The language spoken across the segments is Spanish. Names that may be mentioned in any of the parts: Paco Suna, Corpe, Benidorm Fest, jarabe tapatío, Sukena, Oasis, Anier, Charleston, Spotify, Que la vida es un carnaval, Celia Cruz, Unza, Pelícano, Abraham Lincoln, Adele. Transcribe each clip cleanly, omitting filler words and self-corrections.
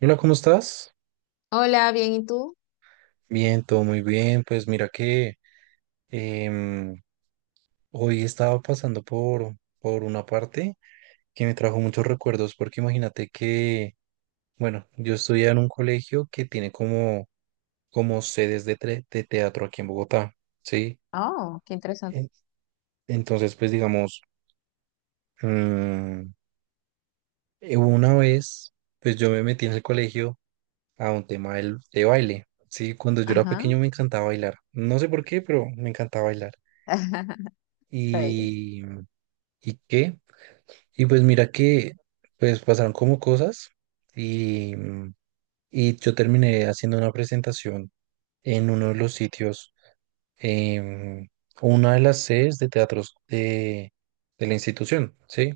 Hola, ¿cómo estás? Hola, bien, ¿y tú? Bien, todo muy bien. Pues mira que em, hoy estaba pasando por una parte que me trajo muchos recuerdos porque imagínate que, bueno, yo estudié en un colegio que tiene como sedes de teatro aquí en Bogotá, ¿sí? Oh, qué interesante. En- Entonces, pues digamos, mm, una vez, pues yo me metí en el colegio a un tema de baile, ¿sí? Cuando yo era Ajá. pequeño me encantaba bailar. No sé por qué, pero me encantaba bailar. Ay, y, y qué. Y pues mira que pues pasaron como cosas y, y yo terminé haciendo una presentación en uno de los sitios, em, una de las sedes de teatros de la institución, ¿sí?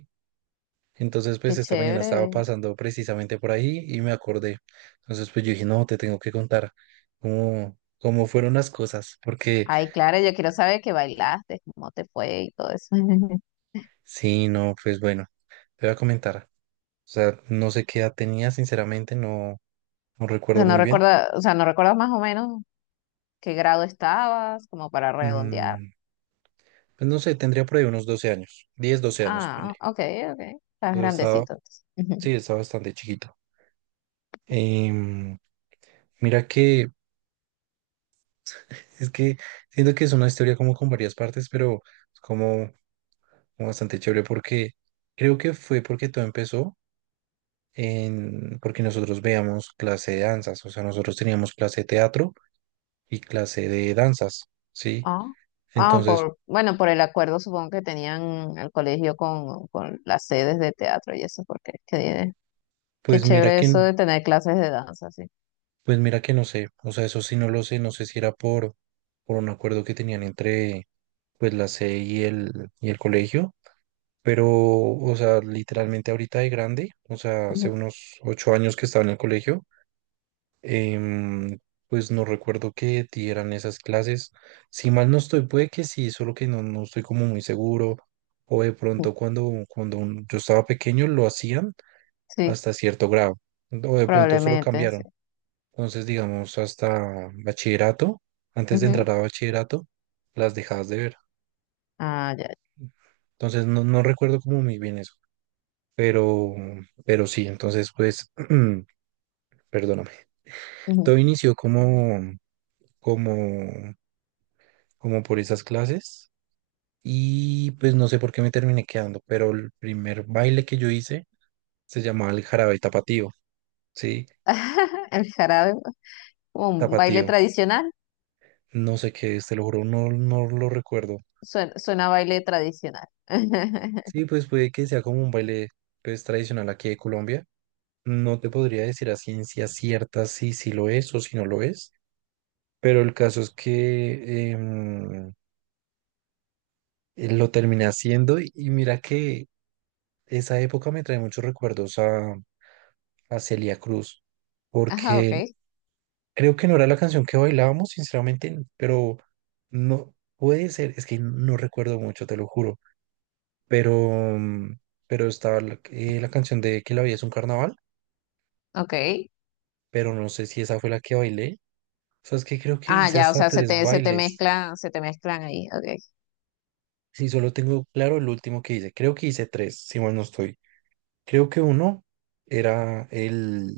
Entonces pues qué esta mañana estaba chévere. pasando precisamente por ahí y me acordé. Entonces pues yo dije, no, te tengo que contar cómo fueron las cosas, porque Ay, claro, yo quiero saber que bailaste, cómo te fue y todo eso. sí, no, pues bueno, te voy a comentar. O sea, no sé qué edad tenía, sinceramente, no, no O sea, recuerdo muy bien. No recuerdas más o menos qué grado estabas, como para redondear. Mm, pues no sé, tendría por ahí unos 12 años, 10, 12 años, ponle. Ah, ok, ok. Estás Entonces estaba, grandecito entonces. Ujú. sí, estaba bastante chiquito. Em, mira que, es que siento que es una historia como con varias partes, pero es como bastante chévere porque creo que fue porque todo empezó en, porque nosotros veíamos clase de danzas, o sea, nosotros teníamos clase de teatro y clase de danzas, ¿sí? Ah, ah, Entonces, por, bueno, por el acuerdo supongo que tenían el colegio con las sedes de teatro y eso, porque qué, qué pues mira chévere que. eso de tener clases de danza, sí. Pues mira que no sé, o sea, eso sí no lo sé, no sé si era por un acuerdo que tenían entre pues la C y el colegio, pero, o sea, literalmente ahorita de grande, o sea, hace Ujú. unos 8 años que estaba en el colegio, em, pues no recuerdo que dieran esas clases, si mal no estoy, puede que sí, solo que no, no estoy como muy seguro, o de pronto cuando yo estaba pequeño lo hacían Sí. hasta cierto grado, o de pronto eso lo Probablemente, sí. cambiaron entonces, digamos, hasta bachillerato, antes de Ujú. entrar a bachillerato, las dejabas de ver. Ah, ya. Entonces, no, no recuerdo como muy bien eso, pero, pero sí, entonces, pues, perdóname. Ujú. Todo inició como, como por esas clases y pues no sé por qué me terminé quedando, pero el primer baile que yo hice se llamaba el jarabe tapatío, ¿sí? El jarabe es como un baile Tapatío. tradicional. No sé qué es, te lo juro, no, no lo recuerdo. Suena, suena a baile tradicional. Sí, pues puede que sea como un baile pues, tradicional aquí de Colombia. No te podría decir a ciencia cierta si lo es o si no lo es, pero el caso es que lo terminé haciendo y mira que esa época me trae muchos recuerdos a Celia Cruz, Ajá, ok, porque creo que no era la canción que bailábamos, sinceramente, pero no puede ser, es que no recuerdo mucho, te lo juro, pero, mm, pero estaba la canción de Que la vida es un carnaval. ok. Pero no sé si esa fue la que bailé. O sea, es que creo que Ah, hice ya, o hasta sea, tres bailes. Se te mezclan ahí, ok. Si solo tengo claro el último que hice. Creo que hice tres, si mal no estoy. Creo que uno era el,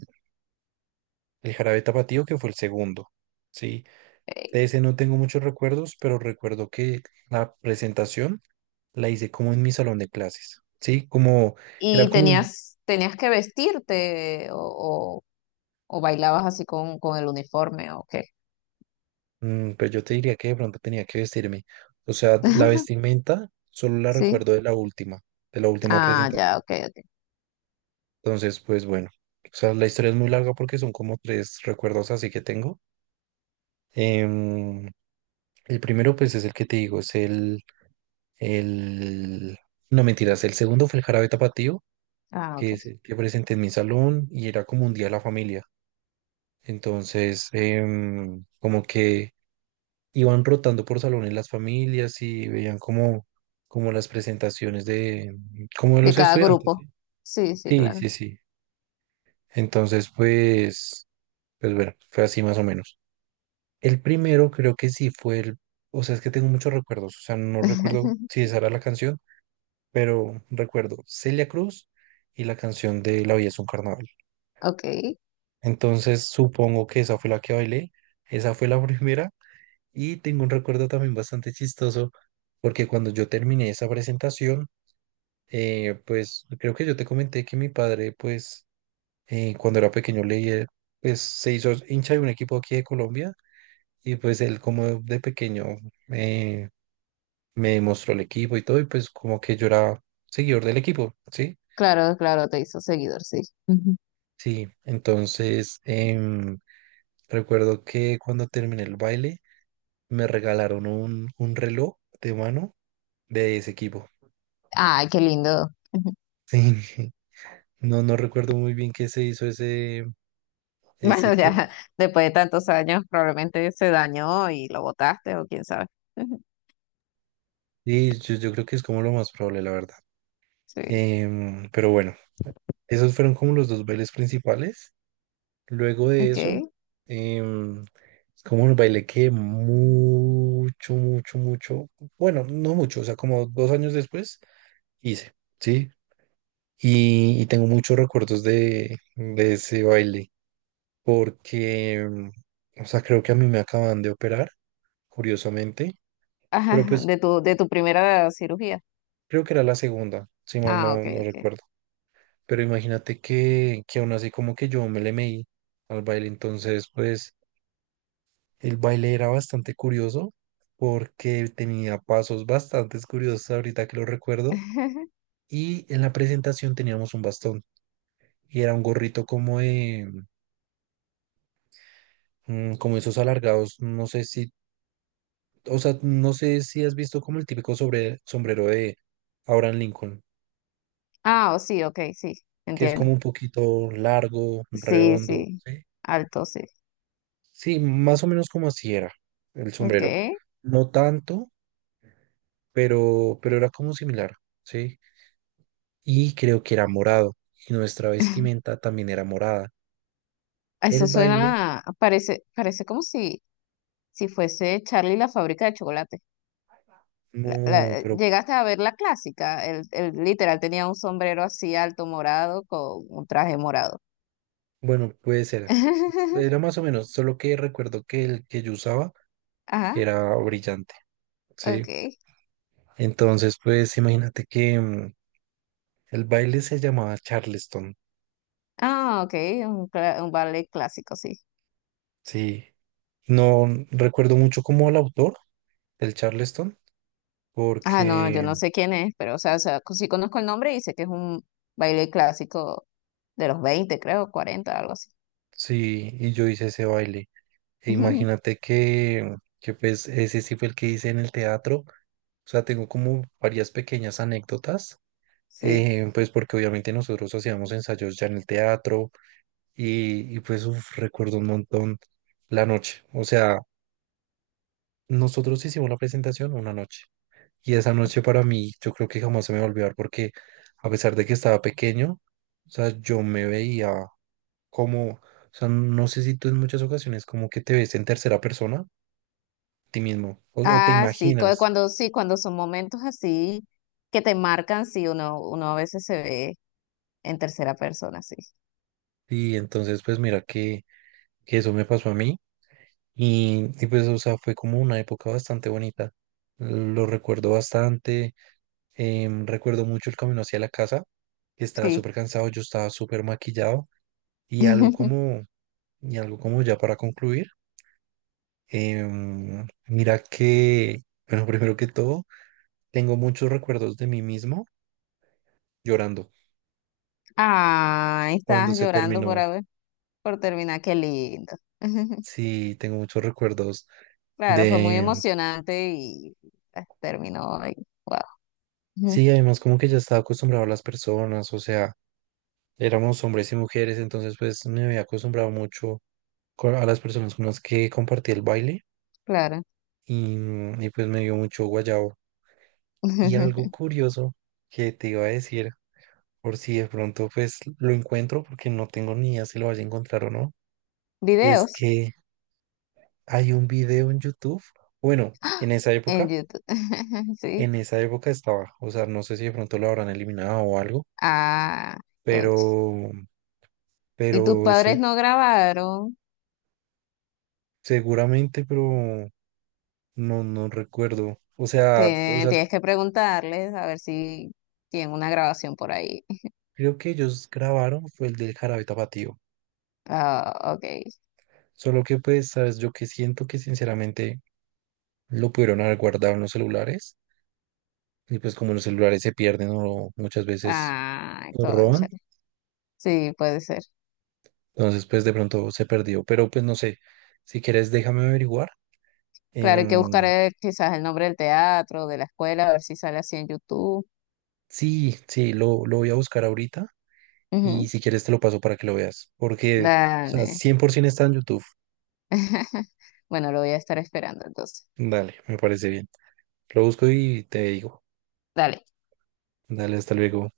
el jarabe tapatío, que fue el segundo. Sí, Ok. de ese no tengo muchos recuerdos, pero recuerdo que la presentación la hice como en mi salón de clases. Sí, como era ¿Y como un, tenías, tenías que vestirte o bailabas así con el uniforme o qué? Pues yo te diría que de pronto tenía que vestirme. O sea, la vestimenta solo la Sí. recuerdo de la última Ah, ya, presentación. ok, ok. Entonces, pues bueno, o sea, la historia es muy larga porque son como tres recuerdos así que tengo. Em, el primero, pues es el que te digo, es el. No mentiras, el segundo fue el jarabe tapatío, Ah, que ok. es el que presenté en mi salón y era como un día de la familia. Entonces, como que iban rotando por salones las familias y veían como las presentaciones como de De los cada estudiantes, grupo. ¿sí? Sí, sí, Sí, claro. sí, sí. Entonces, pues bueno, fue así más o menos. El primero creo que sí fue el, o sea, es que tengo muchos recuerdos, o sea, no recuerdo si esa era la canción, pero recuerdo Celia Cruz y la canción de La vida es un carnaval. Ok. Entonces supongo que esa fue la que bailé, esa fue la primera y tengo un recuerdo también bastante chistoso porque cuando yo terminé esa presentación, pues creo que yo te comenté que mi padre, pues cuando era pequeño leía, pues se hizo hincha de un equipo aquí de Colombia y pues él como de pequeño. eh, Me mostró el equipo y todo, y pues como que yo era seguidor del equipo, ¿sí? Claro, claro, te hizo seguidor, sí. Ujú. Sí, entonces recuerdo que cuando terminé el baile me regalaron un reloj de mano de ese equipo. Ay, qué lindo. Ujú. Sí, no, no recuerdo muy bien qué se hizo ese, Bueno, ese qué. ya después de tantos años probablemente se dañó y lo botaste o quién sabe. Ujú. Sí, yo creo que es como lo más probable, la verdad. Sí. Pero bueno, esos fueron como los dos bailes principales. Luego de Ok. eso, em, es como un baile que mucho, mucho, mucho, bueno, no mucho, o sea, como 2 años después hice, ¿sí? Y tengo muchos recuerdos de ese baile, porque, o sea, creo que a mí me acaban de operar, curiosamente, pero Ajá, pues de tu primera cirugía. creo que era la segunda, si mal Ah, no, ok, no ok. recuerdo. Pero imagínate que aún así como que yo me le meí al baile, entonces pues el baile era bastante curioso porque tenía pasos bastante curiosos ahorita que lo recuerdo. Y en la presentación teníamos un bastón y era un gorrito como de, como esos alargados. No sé si, o sea, no sé si has visto como el típico sombrero de Abraham Lincoln, Ah, oh, sí, ok, sí, que es entiendo. como un poquito largo, Sí, redondo. sí, Sí, alto, sí. sí, más o menos como así era el Ok. sombrero. No tanto, pero era como similar. Sí. Y creo que era morado y nuestra vestimenta también era morada. Eso El baile, suena, parece, parece como si, si fuese Charlie la fábrica de chocolate. La- no, la- pero llegaste a ver la clásica. El literal tenía un sombrero así alto morado con un traje morado. bueno, puede ser. Era más o menos, solo que recuerdo que el que yo usaba Ajá, era brillante, ¿sí? ok. Entonces, pues imagínate que el baile se llamaba Charleston, Ah, ok, un, cla- un ballet clásico, sí. ¿sí? No recuerdo mucho como el autor del Charleston, Ah, no, yo porque no sé quién es, pero o sea, sí conozco el nombre y sé que es un baile clásico de los 20 creo, 40 algo así. sí, y yo hice ese baile. E imagínate que pues ese sí fue el que hice en el teatro. O sea, tengo como varias pequeñas anécdotas, Sí. Pues porque obviamente nosotros hacíamos ensayos ya en el teatro y pues uf, recuerdo un montón la noche. O sea, nosotros hicimos la presentación una noche y esa Ok. noche para mí yo creo que jamás se me va a olvidar porque a pesar de que estaba pequeño, o sea, yo me veía como, o sea, no sé si tú en muchas ocasiones como que te ves en tercera persona ti mismo o te Ah, sí, cu- imaginas. cuando sí, cuando son momentos así que te marcan, sí, uno, uno a veces se ve en tercera persona, sí. Y entonces, pues mira que eso me pasó a mí y, pues, o sea, fue como una época bastante bonita. Lo recuerdo bastante, recuerdo mucho el camino hacia la casa, que estaba Sí. súper cansado, yo estaba súper maquillado y algo como, y algo como ya para concluir, mira que, bueno, primero que todo, tengo muchos recuerdos de mí mismo llorando Ah, cuando estabas se llorando por terminó. haber, por terminar, qué lindo. Sí, tengo muchos recuerdos Claro, fue muy de. emocionante y ah, terminó ahí. Wow. Ujú. Sí, además como que ya estaba acostumbrado a las personas, o sea, éramos hombres y mujeres, entonces pues me había acostumbrado mucho a las personas con las que compartí el baile Claro. y pues me dio mucho guayabo. Y algo curioso que te iba a decir, por si de pronto pues lo encuentro, porque no tengo ni idea si lo vaya a encontrar o no, es Videos que hay un video en YouTube, bueno, en YouTube. Sí. en esa época estaba, o sea, no sé si de pronto lo habrán eliminado o algo, Ah, coche. pero, pero ¿Y tus padres no grabaron? seguramente, pero no, no recuerdo. O sea, o Te- sea, tienes que preguntarles a ver si tienen una grabación por ahí. creo que ellos grabaron fue el del Jarabe Tapatío. Ah, ok. Solo que pues, sabes, yo que siento que sinceramente lo pudieron haber guardado en los celulares. Y pues como los celulares se pierden o muchas veces Ah, los roban, concha. Sí, puede ser. entonces pues de pronto se perdió. Pero pues no sé, si quieres déjame averiguar. Claro, hay que buscar Em, quizás el nombre del teatro, de la escuela, a ver si sale así en YouTube. sí, sí, lo voy a buscar ahorita y Ujú. si quieres te lo paso para que lo veas. Porque, o sea, Dale. 100% está en YouTube. Bueno, lo voy a estar esperando entonces. Dale, me parece bien. Lo busco y te digo. Dale. Dale, hasta luego.